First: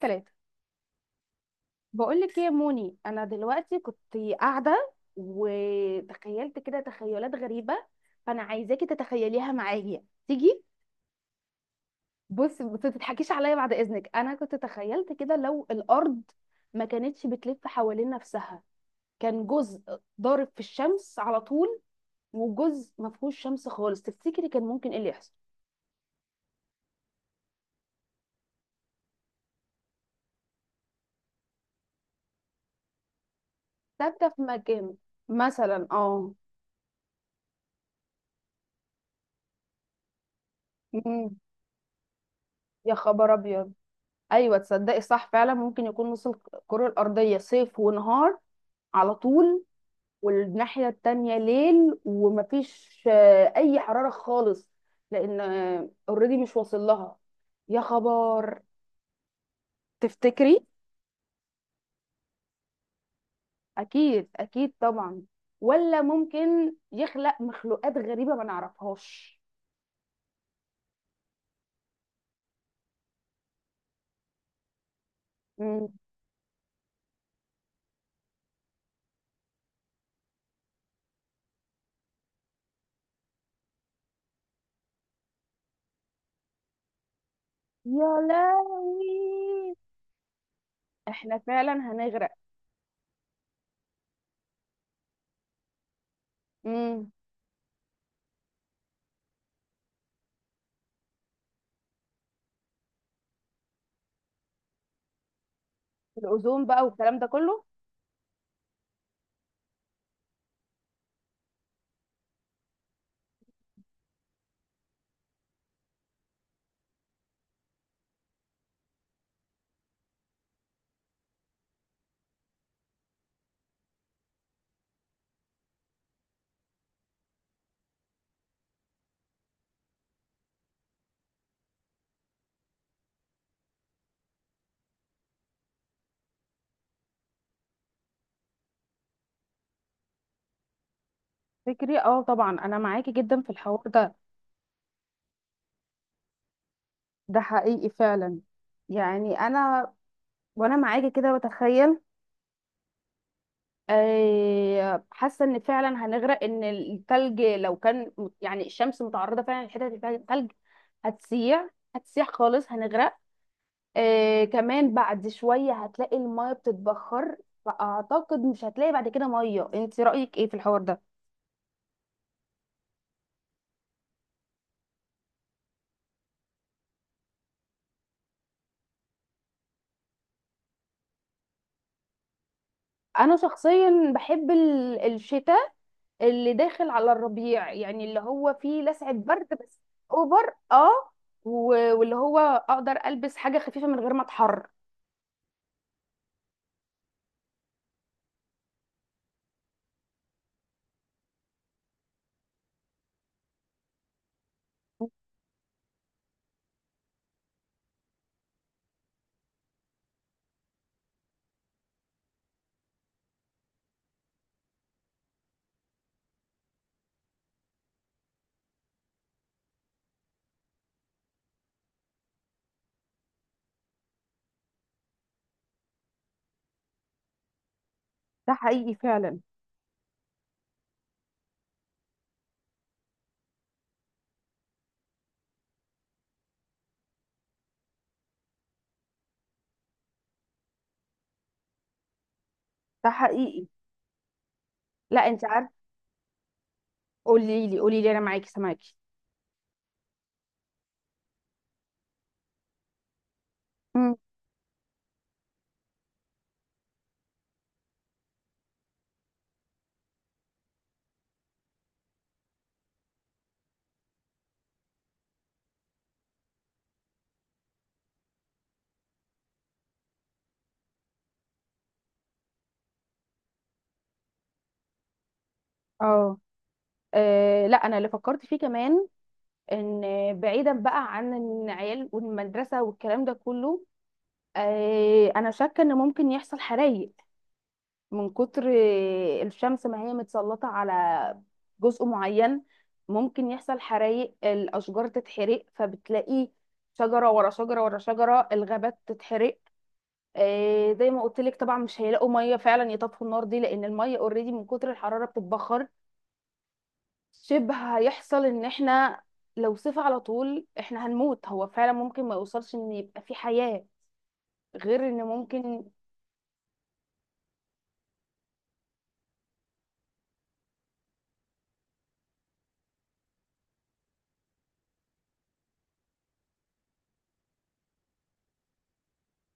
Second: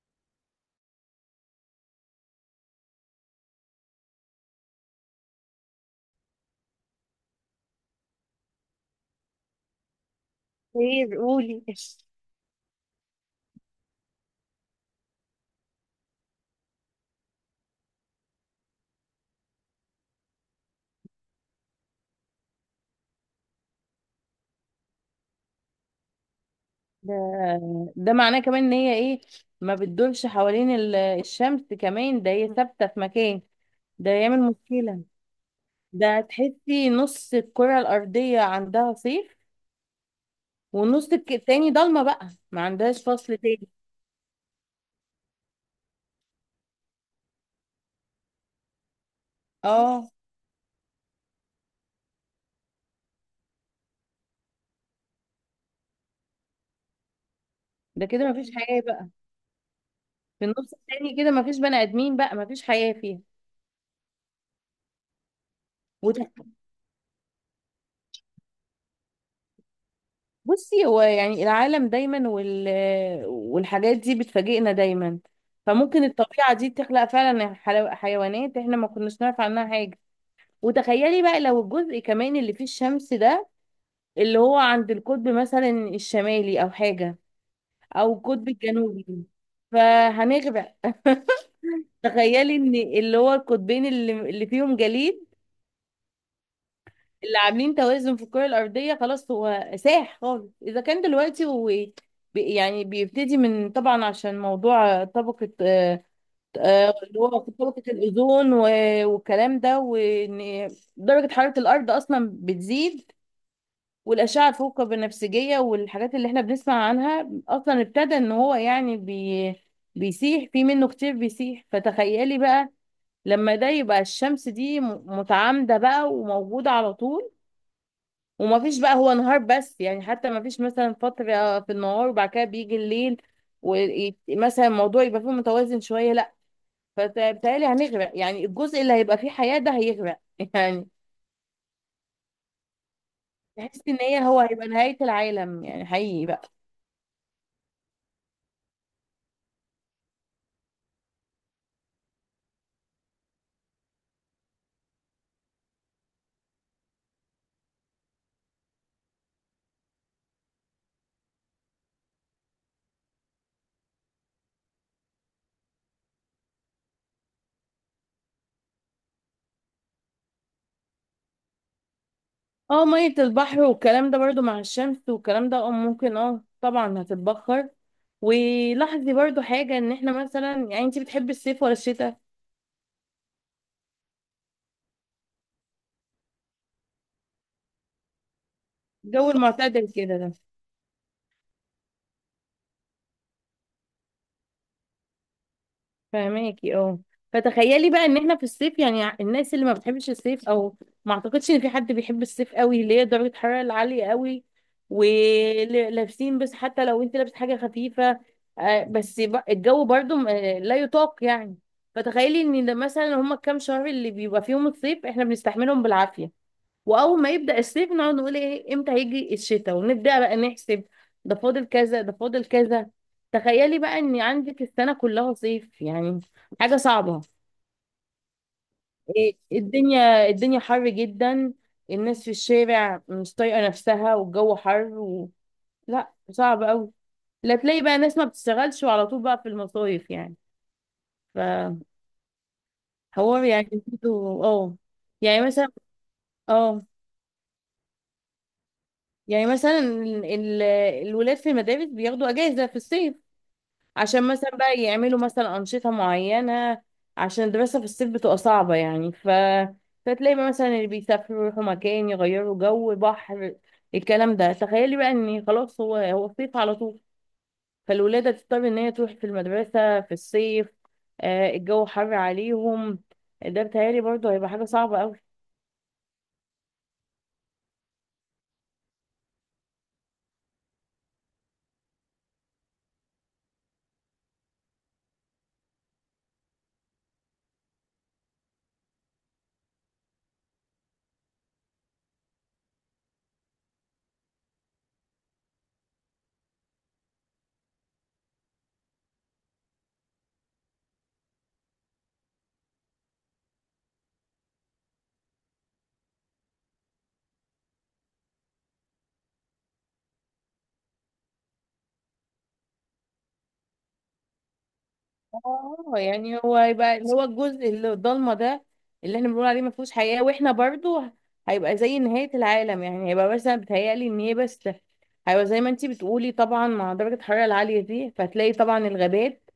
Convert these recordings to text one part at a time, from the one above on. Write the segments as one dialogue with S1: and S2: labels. S1: ثلاثة. بقولك ايه يا موني؟ انا دلوقتي كنت قاعدة وتخيلت كده تخيلات غريبة، فانا عايزاكي تتخيليها معايا، تيجي.
S2: خير قولي.
S1: بص، ما تضحكيش عليا بعد اذنك، انا كنت تخيلت كده لو الارض ما كانتش بتلف حوالين نفسها، كان جزء ضارب في الشمس على طول، وجزء ما فيهوش شمس خالص. تفتكري كان ممكن ايه اللي يحصل؟
S2: ده ده معناه كمان ان هي ايه؟ ما بتدورش حوالين الشمس كمان، ده هي ثابته في مكان، ده
S1: ثابتة
S2: يعمل
S1: في مكان،
S2: مشكله.
S1: مثلا،
S2: ده
S1: اه.
S2: تحسي نص الكره الارضيه عندها صيف، والنص
S1: مم.
S2: التاني ضلمه، بقى ما
S1: يا
S2: عندهاش
S1: خبر
S2: فصل تاني.
S1: ابيض! ايوه، تصدقي صح، فعلا ممكن يكون نص الكرة الأرضية صيف ونهار على طول،
S2: اه
S1: والناحية التانية ليل ومفيش أي حرارة خالص، لأن اوريدي مش واصل لها. يا
S2: ده كده ما فيش
S1: خبر.
S2: حياه بقى، في
S1: تفتكري؟
S2: النص التاني كده ما فيش بني ادمين بقى، ما فيش حياه فيها.
S1: أكيد أكيد طبعا. ولا ممكن يخلق مخلوقات غريبة ما نعرفهاش؟
S2: بصي، هو يعني العالم دايما والحاجات دي بتفاجئنا دايما.
S1: مم.
S2: فممكن الطبيعة دي تخلق فعلا حيوانات احنا ما كناش نعرف عنها حاجة. وتخيلي بقى لو الجزء كمان اللي فيه الشمس ده، اللي هو عند القطب مثلا الشمالي او حاجة،
S1: يا
S2: او القطب الجنوبي،
S1: لهوي.
S2: فهنغرق.
S1: احنا فعلا هنغرق.
S2: تخيلي ان اللي هو القطبين اللي فيهم جليد،
S1: مم.
S2: اللي عاملين توازن في الكرة الأرضية، خلاص هو ساح خالص. إذا كان دلوقتي هو يعني بيبتدي من، طبعا عشان موضوع طبقة
S1: الأوزون بقى والكلام
S2: اللي
S1: ده
S2: هو
S1: كله.
S2: طبقة الأوزون والكلام ده، وإن درجة حرارة الأرض أصلا بتزيد، والأشعة الفوق البنفسجية والحاجات اللي احنا بنسمع عنها أصلا ابتدى إن هو يعني بيسيح في، منه كتير بيسيح. فتخيلي بقى لما ده يبقى الشمس دي متعامدة بقى وموجودة على طول، وما فيش بقى هو نهار بس، يعني حتى ما فيش مثلا فترة في النهار وبعد كده بيجي الليل ومثلا الموضوع يبقى فيه متوازن شوية، لا. فبالتالي هنغرق، يعني الجزء اللي هيبقى فيه حياة ده هيغرق يعني.
S1: فكري، اه طبعا انا معاكي جدا في
S2: تحس
S1: الحوار
S2: ان
S1: ده.
S2: هي هو هيبقى نهاية العالم، يعني حقيقي بقى.
S1: ده حقيقي فعلا. يعني انا، وانا معاكي كده بتخيل، حاسه ان فعلا هنغرق، ان التلج لو كان يعني الشمس متعرضه فعلا لحته اللي فيها تلج، هتسيح، هتسيح خالص، هنغرق. كمان بعد شويه هتلاقي الميه بتتبخر، فاعتقد مش هتلاقي بعد كده ميه. انت رايك ايه في الحوار ده؟
S2: اه مية البحر والكلام ده برضو مع الشمس والكلام ده، اه ممكن، اه طبعا هتتبخر. ولاحظي برضو حاجة، ان احنا مثلا، يعني انت بتحبي الصيف ولا الشتاء؟
S1: انا شخصيا بحب الشتاء، اللي داخل على الربيع، يعني اللي هو فيه لسعة
S2: الجو
S1: برد بس.
S2: المعتدل كده ده.
S1: اوفر، اه. واللي هو اقدر البس حاجة خفيفة من غير ما اتحر.
S2: فهماكي، اه. فتخيلي بقى ان احنا في الصيف، يعني الناس اللي ما بتحبش الصيف، او ما اعتقدش ان في حد بيحب الصيف قوي، اللي هي درجة الحرارة العالية قوي. ولابسين بس، حتى لو انت لابس حاجة خفيفة، بس الجو برضو لا يطاق يعني. فتخيلي ان ده مثلا، هما كام شهر اللي بيبقى فيهم الصيف احنا بنستحملهم بالعافية، واول ما يبدا الصيف نقعد نقول ايه، امتى هيجي الشتاء، ونبدا بقى نحسب ده فاضل كذا، ده فاضل كذا. تخيلي بقى ان عندك السنه كلها صيف، يعني حاجه صعبه.
S1: ده حقيقي
S2: إيه
S1: فعلا.
S2: الدنيا، الدنيا حر جدا، الناس في الشارع مش طايقه نفسها والجو حر. لا صعب قوي. لا تلاقي بقى ناس ما بتشتغلش وعلى طول بقى في المصايف يعني. فحوار،
S1: ده حقيقي.
S2: يعني اه.
S1: لا، انت
S2: يعني مثلا،
S1: عارف.
S2: اه.
S1: قولي لي، قولي لي، انا معاكي، سامعاكي.
S2: يعني مثلا الولاد في المدارس بياخدوا اجازه في الصيف،
S1: مم.
S2: عشان مثلا بقى يعملوا مثلا أنشطة معينة، عشان الدراسة في الصيف بتبقى صعبة يعني. فتلاقي بقى مثلا اللي بيسافروا يروحوا مكان يغيروا جو، بحر، الكلام ده. تخيلي بقى ان خلاص هو صيف على طول، فالولادة تضطر ان هي تروح في المدرسة في الصيف، آه الجو حر عليهم. ده بتهيألي برضه هيبقى حاجة صعبة.
S1: اه. لا، انا اللي فكرت فيه كمان، ان، بعيدا بقى عن العيال والمدرسه والكلام ده كله، انا شاكه ان ممكن يحصل حرايق، من كتر الشمس ما هي متسلطة على جزء معين. ممكن يحصل حرايق، الأشجار تتحرق، فبتلاقي شجرة ورا شجرة ورا شجرة، الغابات تتحرق. زي ما قلت لك، طبعا مش هيلاقوا مية فعلا يطفوا النار دي، لأن المية اوريدي من كتر الحرارة بتتبخر. شبه هيحصل إن احنا لو صيف على طول احنا هنموت. هو فعلا ممكن ما يوصلش إن يبقى في حياة، غير إن ممكن.
S2: اه يعني هو هيبقى اللي هو الجزء اللي الضلمه ده، اللي احنا بنقول عليه ما فيهوش حياه، واحنا برضو هيبقى زي نهايه العالم يعني. هيبقى مثلا بتهيألي ان هي بس، هيبقى زي ما انتي بتقولي طبعا، مع درجه الحراره العاليه دي، فهتلاقي طبعا الغابات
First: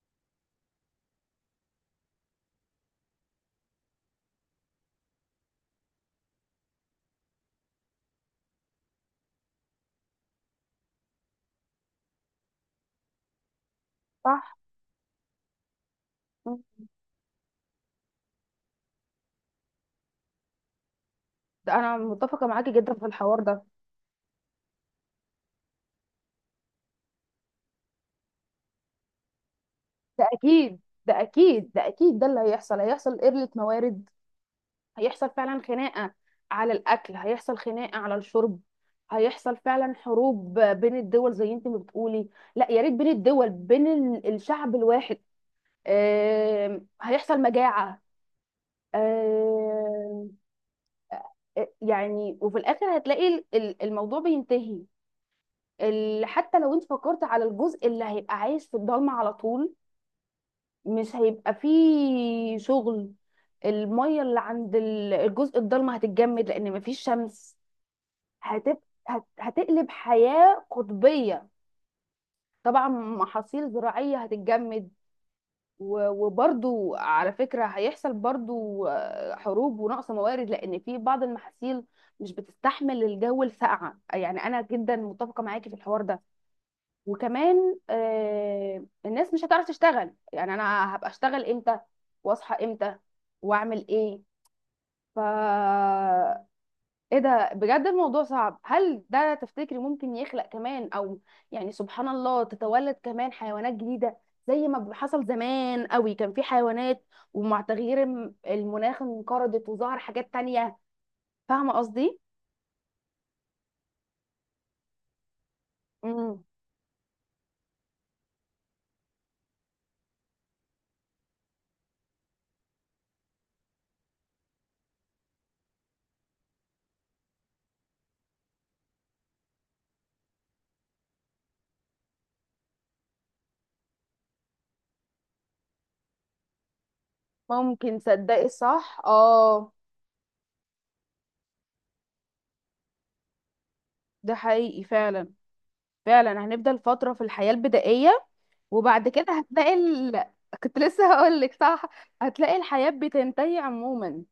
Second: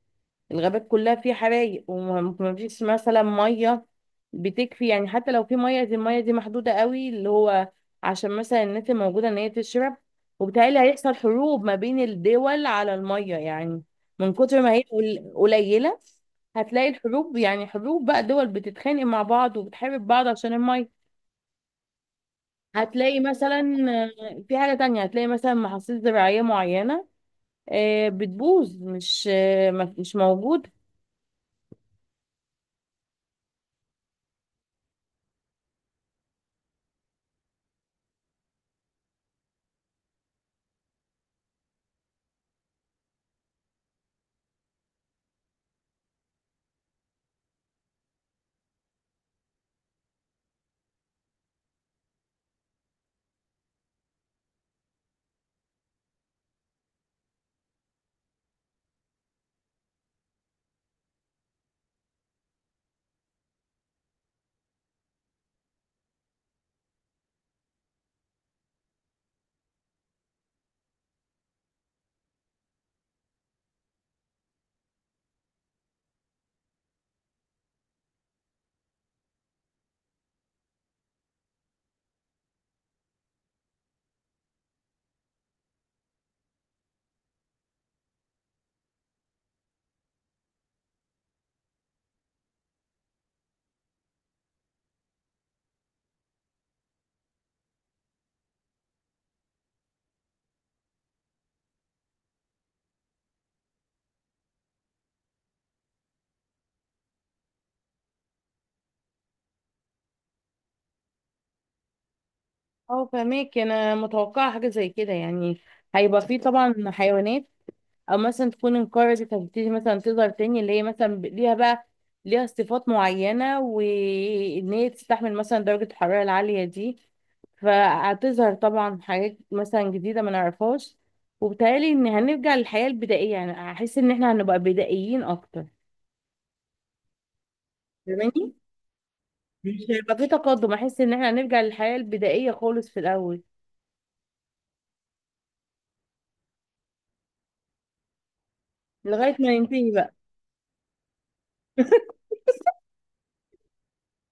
S2: الغابات كلها فيه حرايق، وما فيش مثلا ميه بتكفي يعني. حتى لو في ميه، دي الميه دي محدوده قوي، اللي هو عشان مثلا الناس الموجوده ان هي تشرب. وبالتالي هيحصل حروب ما بين الدول على الميه يعني، من
S1: صح.
S2: كتر ما هي قليله. هتلاقي الحروب، يعني حروب بقى دول بتتخانق مع بعض وبتحارب بعض عشان الميه.
S1: ده أنا متفقة معاكي جدا في
S2: هتلاقي
S1: الحوار
S2: مثلا،
S1: ده.
S2: في حاجة تانية، هتلاقي مثلا محاصيل زراعية معينة بتبوظ، مش مش
S1: ده
S2: موجودة.
S1: اكيد، ده اكيد، ده اكيد، ده اللي هيحصل. هيحصل قلة موارد، هيحصل فعلا خناقة على الاكل، هيحصل خناقة على الشرب، هيحصل فعلا حروب بين الدول زي انت ما بتقولي. لا يا ريت بين الدول، بين الشعب الواحد. هيحصل مجاعة. آم، يعني وفي الاخر هتلاقي الموضوع بينتهي. حتى لو انت فكرت على الجزء اللي هيبقى عايش في الضلمة على طول، مش هيبقى فيه شغل. المية اللي عند الجزء الضلمة هتتجمد، لأن مفيش شمس. هتبقى، هتقلب حياة قطبية. طبعا محاصيل زراعية هتتجمد. وبرضو على فكرة هيحصل برضو حروب ونقص موارد، لأن في بعض المحاصيل مش بتستحمل الجو الساقعة، يعني أنا جدا متفقة معاكي في الحوار ده. وكمان الناس مش هتعرف تشتغل، يعني انا هبقى اشتغل امتى؟ واصحى امتى؟ واعمل ايه؟ ف ايه ده؟ بجد الموضوع صعب. هل ده تفتكري ممكن يخلق كمان، او يعني سبحان الله تتولد كمان حيوانات جديدة؟ زي ما حصل زمان قوي، كان في حيوانات، ومع تغيير المناخ انقرضت، وظهر حاجات تانية. فاهمة قصدي؟
S2: اه فهماك، انا متوقعه حاجه زي كده يعني. هيبقى فيه
S1: مم.
S2: طبعا حيوانات، او مثلا تكون انقرضت هتبتدي مثلا تظهر تاني، اللي هي مثلا ليها بقى ليها صفات معينه، وان هي تستحمل مثلا درجه الحراره العاليه دي. فهتظهر طبعا حاجات مثلا جديده ما نعرفهاش. وبالتالي ان هنرجع للحياه البدائيه يعني، هحس ان احنا هنبقى بدائيين اكتر.
S1: ممكن، تصدقي
S2: فاهماني،
S1: صح، اه.
S2: مش هيبقى في تقدم. احس ان احنا هنرجع للحياه البدائيه خالص في الاول،
S1: ده حقيقي فعلا، فعلا هنفضل فترة في الحياة البدائية. وبعد كده
S2: لغايه ما
S1: هتلاقي
S2: ننتهي بقى.
S1: كنت لسه هقول لك، صح؟ هتلاقي الحياة بتنتهي عموما.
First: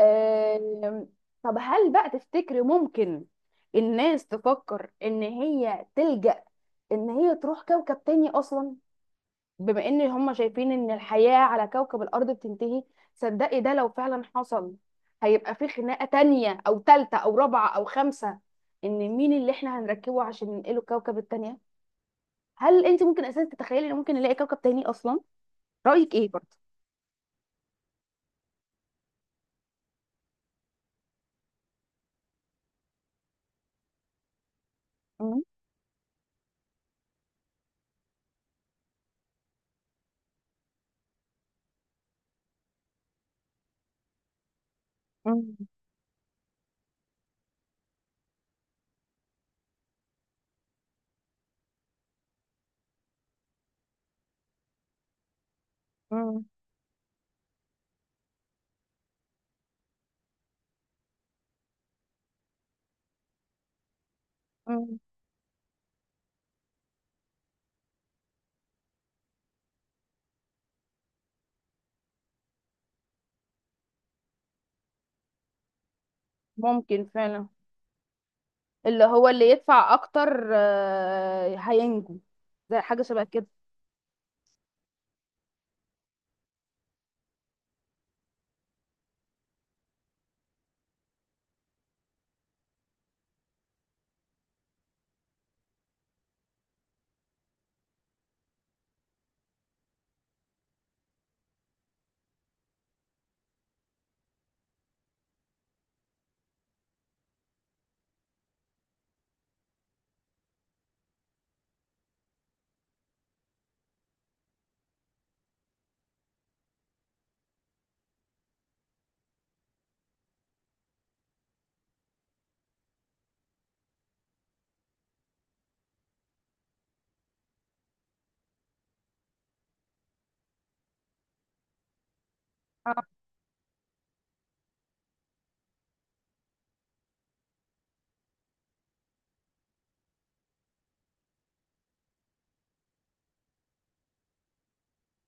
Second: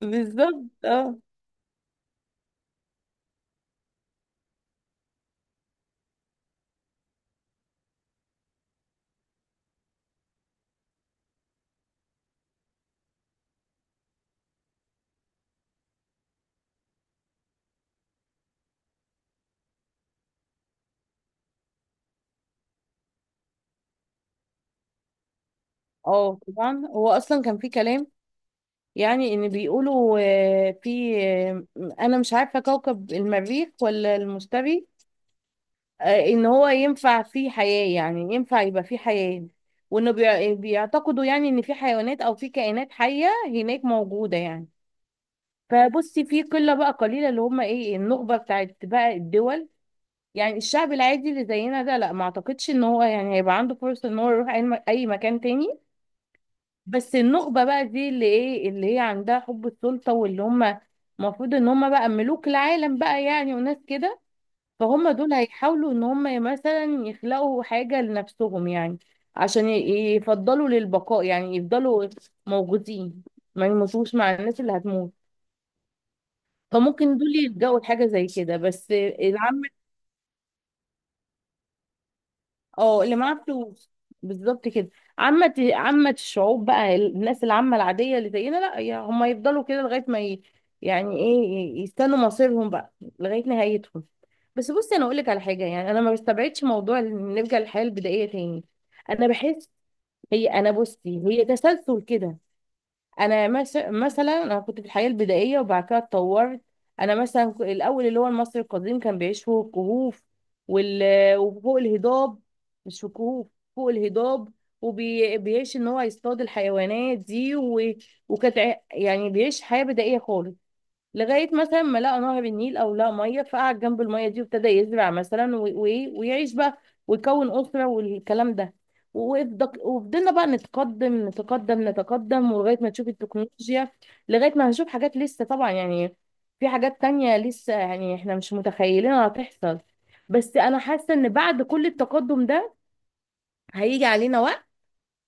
S2: بالظبط اه.
S1: طب هل بقى تفتكري ممكن الناس تفكر ان هي تلجأ، ان هي تروح كوكب تاني اصلا، بما ان هم شايفين ان الحياة على كوكب الارض بتنتهي؟ صدقي ده لو فعلا حصل، هيبقى في خناقة تانية او تالتة او رابعة او خمسة، ان مين اللي احنا هنركبه عشان ننقله الكوكب التانية؟ هل انت ممكن اساسا تتخيلي ان ممكن نلاقي كوكب تاني اصلا؟ رايك ايه
S2: اه
S1: برضه؟
S2: طبعا هو اصلا كان في كلام، يعني ان بيقولوا، آه، في آه، انا مش عارفه كوكب المريخ ولا المشتري،
S1: مم.
S2: ان هو ينفع فيه حياه، يعني ينفع يبقى فيه حياه. وانه بيعتقدوا يعني ان في حيوانات او في كائنات حيه هناك موجوده يعني.
S1: مم.
S2: فبصي، في قله بقى قليله اللي هم ايه، النخبه بتاعت بقى الدول. يعني الشعب العادي اللي زينا ده لا، ما اعتقدش ان هو يعني هيبقى عنده فرصه ان هو يروح اي أي مكان تاني.
S1: مم.
S2: بس النخبة بقى دي اللي ايه، اللي هي عندها حب السلطة، واللي هم المفروض ان هم بقى ملوك العالم بقى يعني، وناس كده.
S1: مم.
S2: فهم دول هيحاولوا ان هم مثلا يخلقوا حاجة لنفسهم، يعني عشان يفضلوا للبقاء، يعني يفضلوا موجودين، ما يموتوش مع الناس اللي هتموت.
S1: ممكن
S2: فممكن دول
S1: فعلا.
S2: يلجأوا لحاجة زي كده، بس
S1: اللي هو اللي
S2: العامة.
S1: يدفع اكتر هينجو، زي حاجه
S2: اه اللي
S1: شبه
S2: معاه
S1: كده.
S2: فلوس بالظبط كده. عامة الشعوب بقى، الناس العامة العادية اللي زينا، لا يا هم يفضلوا كده لغاية ما يعني ايه، يستنوا مصيرهم بقى، لغاية نهايتهم. بس بصي انا اقول لك على حاجة، يعني انا ما بستبعدش موضوع إن نرجع للحياة البدائية تاني. انا بحس، هي انا بصي هي تسلسل كده. انا مثلا انا كنت في الحياه البدائيه وبعد كده اتطورت. انا مثلا الاول اللي هو المصري القديم كان بيعيش فوق الكهوف وال... وفوق الهضاب، مش في الكهوف، فوق الهضاب. وبيعيش ان هو يصطاد الحيوانات دي. وكانت يعني بيعيش حياه بدائيه خالص، لغايه مثلا ما لقى نهر النيل او لقى ميه، فقعد جنب الميه دي وابتدى يزرع مثلا ويعيش بقى، ويكون اسره والكلام ده. وفضلنا بقى نتقدم نتقدم نتقدم، ولغايه ما
S1: آه.
S2: نشوف التكنولوجيا، لغايه ما هنشوف حاجات لسه طبعا يعني، في حاجات تانية لسه يعني احنا مش متخيلينها هتحصل. بس انا حاسه ان بعد كل التقدم ده، هيجي علينا وقت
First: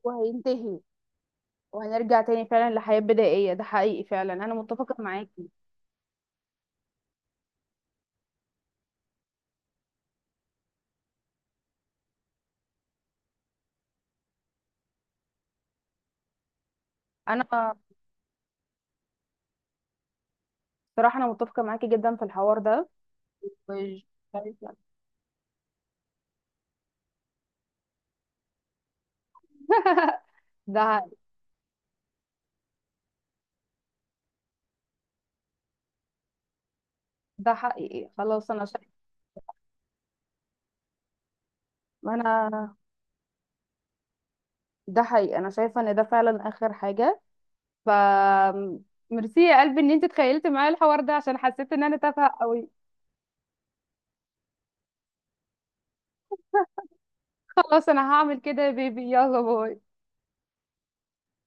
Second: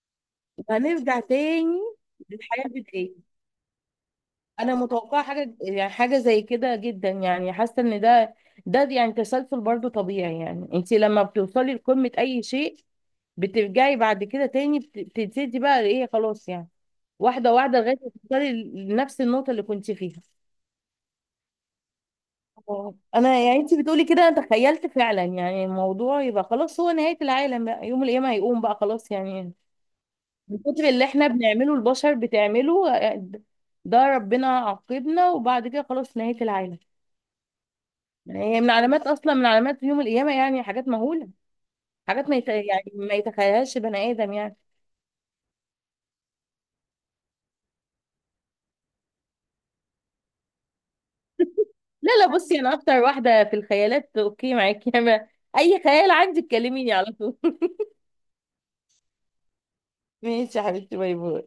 S1: وهينتهي.
S2: وهنرجع تاني
S1: وهنرجع تاني
S2: للحياه
S1: فعلا لحياة
S2: البدائيه.
S1: بدائية. ده حقيقي فعلا، انا
S2: انا
S1: متفقة
S2: متوقعه
S1: معاكي.
S2: حاجه، يعني حاجه زي كده جدا. يعني حاسه ان ده، ده يعني تسلسل برضو طبيعي، يعني انت لما بتوصلي لقمه اي شيء، بترجعي بعد كده تاني، بتبتدي بقى ايه، خلاص يعني
S1: انا
S2: واحده واحده، لغايه ما توصلي لنفس النقطه اللي كنت فيها.
S1: صراحة انا متفقة معاكي جدا في الحوار ده.
S2: آه. انا يعني انت
S1: مش
S2: بتقولي كده، انا
S1: عارفة.
S2: تخيلت فعلا يعني الموضوع يبقى خلاص، هو نهايه العالم بقى، يوم القيامه هيقوم بقى خلاص يعني. من كتر
S1: ده
S2: اللي احنا بنعمله، البشر بتعمله، ده ربنا عاقبنا وبعد كده خلاص نهايه العالم.
S1: ده حقيقي،
S2: يعني
S1: خلاص
S2: هي
S1: انا
S2: من
S1: شايفة.
S2: علامات، اصلا من علامات يوم القيامه، يعني حاجات مهوله، حاجات ما يت...
S1: انا
S2: يعني ما يتخيلهاش بني ادم يعني.
S1: ده حقيقي، انا شايفة ان ده فعلا اخر حاجة. ف ميرسي يا قلبي ان انت تخيلتي معايا الحوار ده، عشان حسيت ان انا
S2: لا
S1: تافهه
S2: لا بصي،
S1: قوي.
S2: انا اكتر واحده في الخيالات، اوكي معاكي. انا اي خيال عندي تكلميني على طول.
S1: خلاص انا هعمل كده يا بيبي، يلا باي.
S2: ماشي يا حبيبتي، باي باي.